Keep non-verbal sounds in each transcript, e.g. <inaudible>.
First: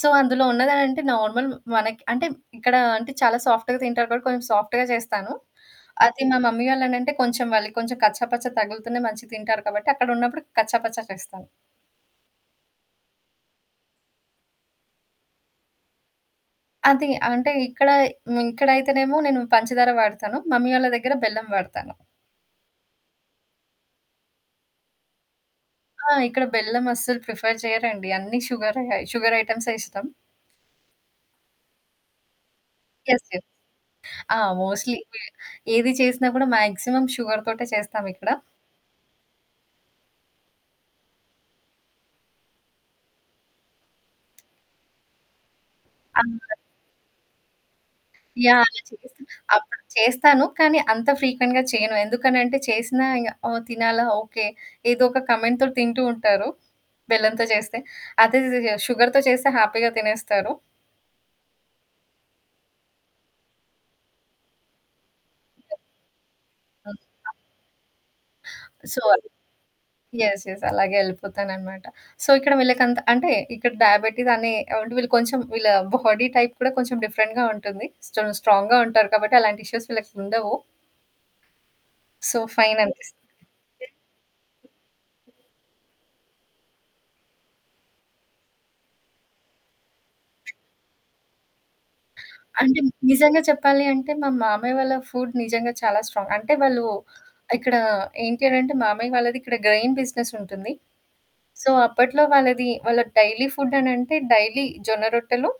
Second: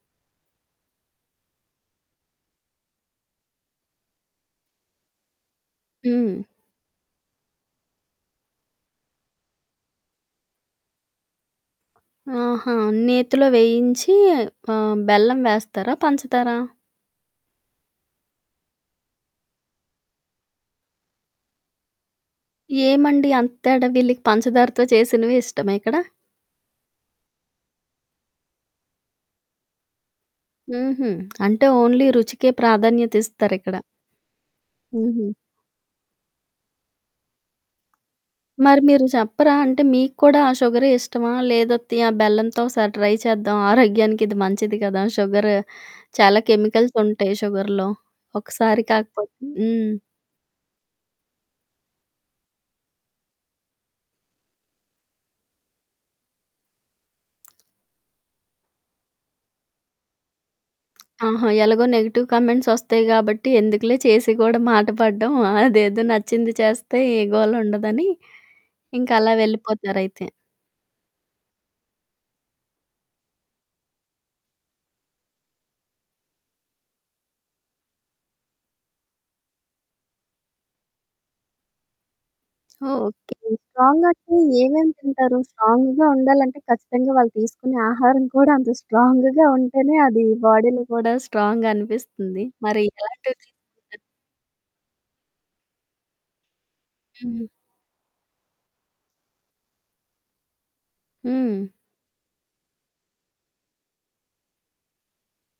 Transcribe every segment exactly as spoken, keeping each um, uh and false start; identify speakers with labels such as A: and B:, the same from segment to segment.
A: So, అందులో ఉన్నదంటే normal మనకి అంటే, ఇక్కడ అంటే చాలా సాఫ్ట్‌గా తింటారు కాబట్టి కొంచెం సాఫ్ట్‌గా జేస్తాను. అది మా
B: హ్మ్.
A: మమ్మీ వాళ్ళనంటే కొంచెం మళ్ళీ కొంచెం కచ్చాపచ్చ తగులుతూనే మంచిగా తింటారు కాబట్టి అక్కడున్నప్పుడు కచ్చాపచ్చా చేస్తాను.
B: ఆహా! నేతిలో వేయించి ఆహ్, బెల్లం వేస్తారా? పంచదారా?
A: అది అంటే ఇక్కడ య్ ఇక్కడైతేనేమో నేను పంచదార వాడతాను. మమ్మీ వాళ్ళ దగ్గర బెల్లం వాడతాను.
B: ఏమండి అంత తేడా వీళ్ళకి పంచదారితో చేసినవి ఇష్టమా ఇక్కడ?
A: ఆ! ఇక్కడ బెల్లం అస్సలు ప్రిఫర్ చేయరండి. అన్ని షుగరే షుగర్ ఐటమ్స్ ఇష్టం.
B: హుహు. అంటే ఓన్లీ రుచికే
A: యెస్, యస్.
B: ప్రాధాన్యతిస్తారిక్కడ.
A: ఆ! మోస్ట్‌లీ ఇవ్వే.
B: హుహు.
A: ఏది చేసినా గూడా మాక్సిమం షుగర్ తోటే చేస్తామిక్కడ.
B: మరి మీరు చెప్పరా? అంటే మీకు కూడా ఆ షుగరే ఇష్టమా? లేదత్తయ్య ఆ బెల్లంతో ఒకసారి ట్రై చేద్దాం ఆరోగ్యానికి ఇది మంచిది కదా! షుగరు చాలా
A: అందరం.
B: కెమికల్స్ ఉంటయి షుగర్‌లో.
A: యాహ్! అలా
B: ఒకసారి
A: చేసినా
B: కాకపోతే
A: అప్పుడు
B: హ్మ్.
A: చేస్తాను. కానీ అంత ఫ్రీక్వెంట్‌గా చెయ్యను. ఎందుకనంటే చేసినా ఇగ ఆహ్, తినాలా? ఓకే. ఏదో ఒక కమెంట్‌తో తింటూ ఉంటారు. బెల్లంతో చేస్తే. అదే షుగర్‌తో చేస్తే హ్యాపీగా తినేస్తారు.
B: ఆహా! ఎలాగో నెగెటివ్ కమెంట్స్ ఒస్తాయి గాబట్టి ఎందుకులే చేసి కూడా మాట పడడం.
A: <unintelligible>
B: అదేదో నచ్చింది చేస్తే ఏ
A: ఓకె.
B: గోల ఉండదని.
A: సో,
B: ఇంకా
A: అది.
B: అలా వెళ్ళిపోతారైతే.
A: యెస్. యెస్. అలాగే ఎళ్ళిపోతాననమాట. సో, ఇక్కడ వీళ్ళకంత అంటే ఇక్కడ డయాబెటీస్ అనే అంటే వీళ్ళు కొంచెం వీళ్ళ బాడీ టైప్ కూడా కొంచెం డిఫరెంట్‌గా ఉంటుంది. స్టన్ స్ట్రాంగ్‌గా ఉంటారు కాబట్టి అలాంటి ఇష్యూస్ వీళ్ళకుండవు. సొ, ఫైన్ అనిపిస్తుంది.
B: ఓకే. స్ట్రాంగంటే ఏమేమి తింటారు? స్ట్రాంగ్‌గా ఉండాలంటే ఖచ్చితంగా వాళ్ళు తీసుకునే ఆహారం కూడా అంత స్ట్రాంగ్‌గా ఉంటేనే అది బాడీలో కూడా స్ట్రాంగనిపిస్తుంది.
A: అంటే
B: మరి ఎలాంటివి
A: నిజంగా చెప్పాలి
B: తీసుకుంటారు?
A: అంటే మా మామయ్య వాళ్ళ ఫుడ్ నిజంగా చాలా స్ట్రాంగ్. అంటే వాళ్ళు,
B: హుహు.
A: ఇక్కడ ఏంటి అనంటే మామయ్య వాళ్ళది ఇక్కడ గ్రెైన్ బిజినెసుంటుంది.
B: హ్మ్.
A: సో, అప్పట్లో వాళ్ళది వాళ్ళ డైలీ ఫుడ్ అనంటే డైలీ జొన్న రొట్టెలు.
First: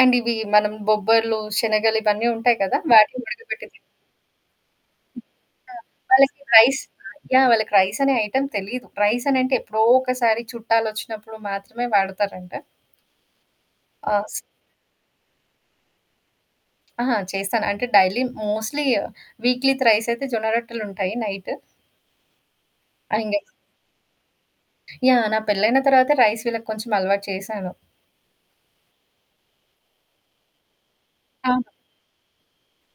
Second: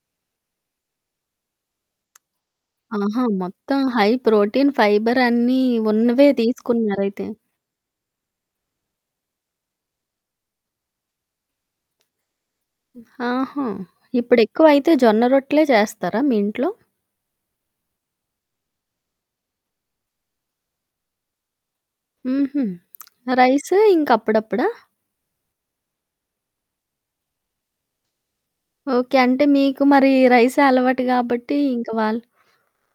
A: అండ్ ఇవి మనం బొబ్బర్లు, శనగలు ఇవన్నీ ఉంటాయి కదా! వాటిని
B: ఆహా!
A: ఉడకబెట్టి తిన్
B: మొత్తం హై ప్రోటీన్, ఫైబర్
A: హ్మ్.
B: అన్నీ
A: ఆ!
B: ఉన్నవే
A: వాళ్ళకి రైస్
B: తీసుకున్నారైతే.
A: యాహ్! వాళ్ళకి రైస్ అనే ఐటమ్ తెలీదు. రైస్ అనంటే ఎప్పుడో ఒకసారి చుట్టాలొచ్చినప్పుడు మాత్రమే వాడతారంట.
B: ఆహా!
A: ఆస్
B: ఇప్పుడెక్కువైతే జొన్న రొట్టలే చేస్తారా మీ ఇంట్లో?
A: ఆహా! చేస్తాను. అంటే డైలీ మోస్ట్‌లీ వీక్లీ త్రైస్ అయితే జొన్న రొట్టెలుంటాయి నైట్.
B: హుహు.
A: ఆ! ఇంగే
B: రైసు ఇంక అప్పుడప్పుడా?
A: యాహ్! నా పెళ్ళైన తర్వాతే రైస్ వీళ్ళకి కొంచెం అలవాటు చేశాను.
B: ఓకే. అంటే మీకు మరి రైసే అలవాటు కాబట్టి
A: అవును.
B: ఇంక వాళ్ళు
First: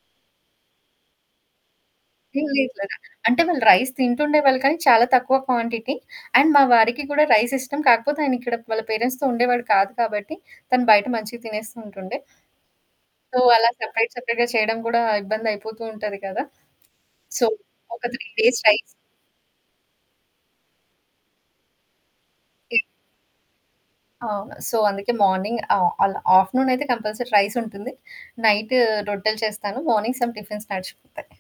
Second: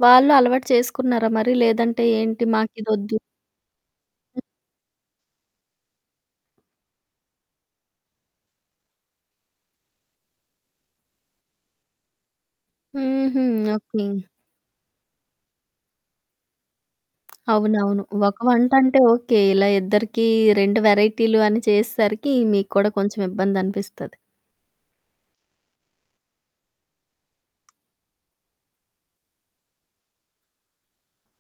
B: వాళ్ళూ అలవాటు చేసుకున్నారా మరి లేదంటే ఏంటి
A: హ్మ్, లేదు. లేదు.
B: మాకిదొద్దు
A: అంటే వాళ్ళు రైస్
B: హ్మ్.
A: తింటుండేవాళ్ళు కానీ చాలా తక్కువ క్వాంటిటీ. అండ్ మా వారికి కూడా రైస్ ఇష్టం. కాకపోతే ఆయన ఇక్కడ వాళ్ళ పేరెంట్స్‌తో ఉండేవాడు కాదు కాబట్టి తను బయట మంచిగా తినేస్తూ ఉంటుండే. సో
B: హుహు.
A: అలా
B: ఓకే.
A: సెపరేట్, సెపరేట్‌గా చేయడం కూడా ఇబ్బంది అయిపోతూ ఉంటది కదా! సో, ఒక
B: అవునవును.
A: త్రీ
B: ఒక
A: డేస్ రైస్
B: వంటంటే ఓకే. ఇలా ఇద్దరికీ రెండు వెరైటీలు అని చేసేసరికి మీకు
A: ఇప్
B: కూడా కొంచెం ఇబ్బందనిపిస్తది.
A: అవును. సో అందుకే మార్నింగ్ ఆ! అలా. ఆఫ్టర్‌నూనయితే కంపల్సరీ రైసుంటుంది. నైటు రొట్టెలు చేస్తాను. Morning some tiffins నడిచిపోతాయి.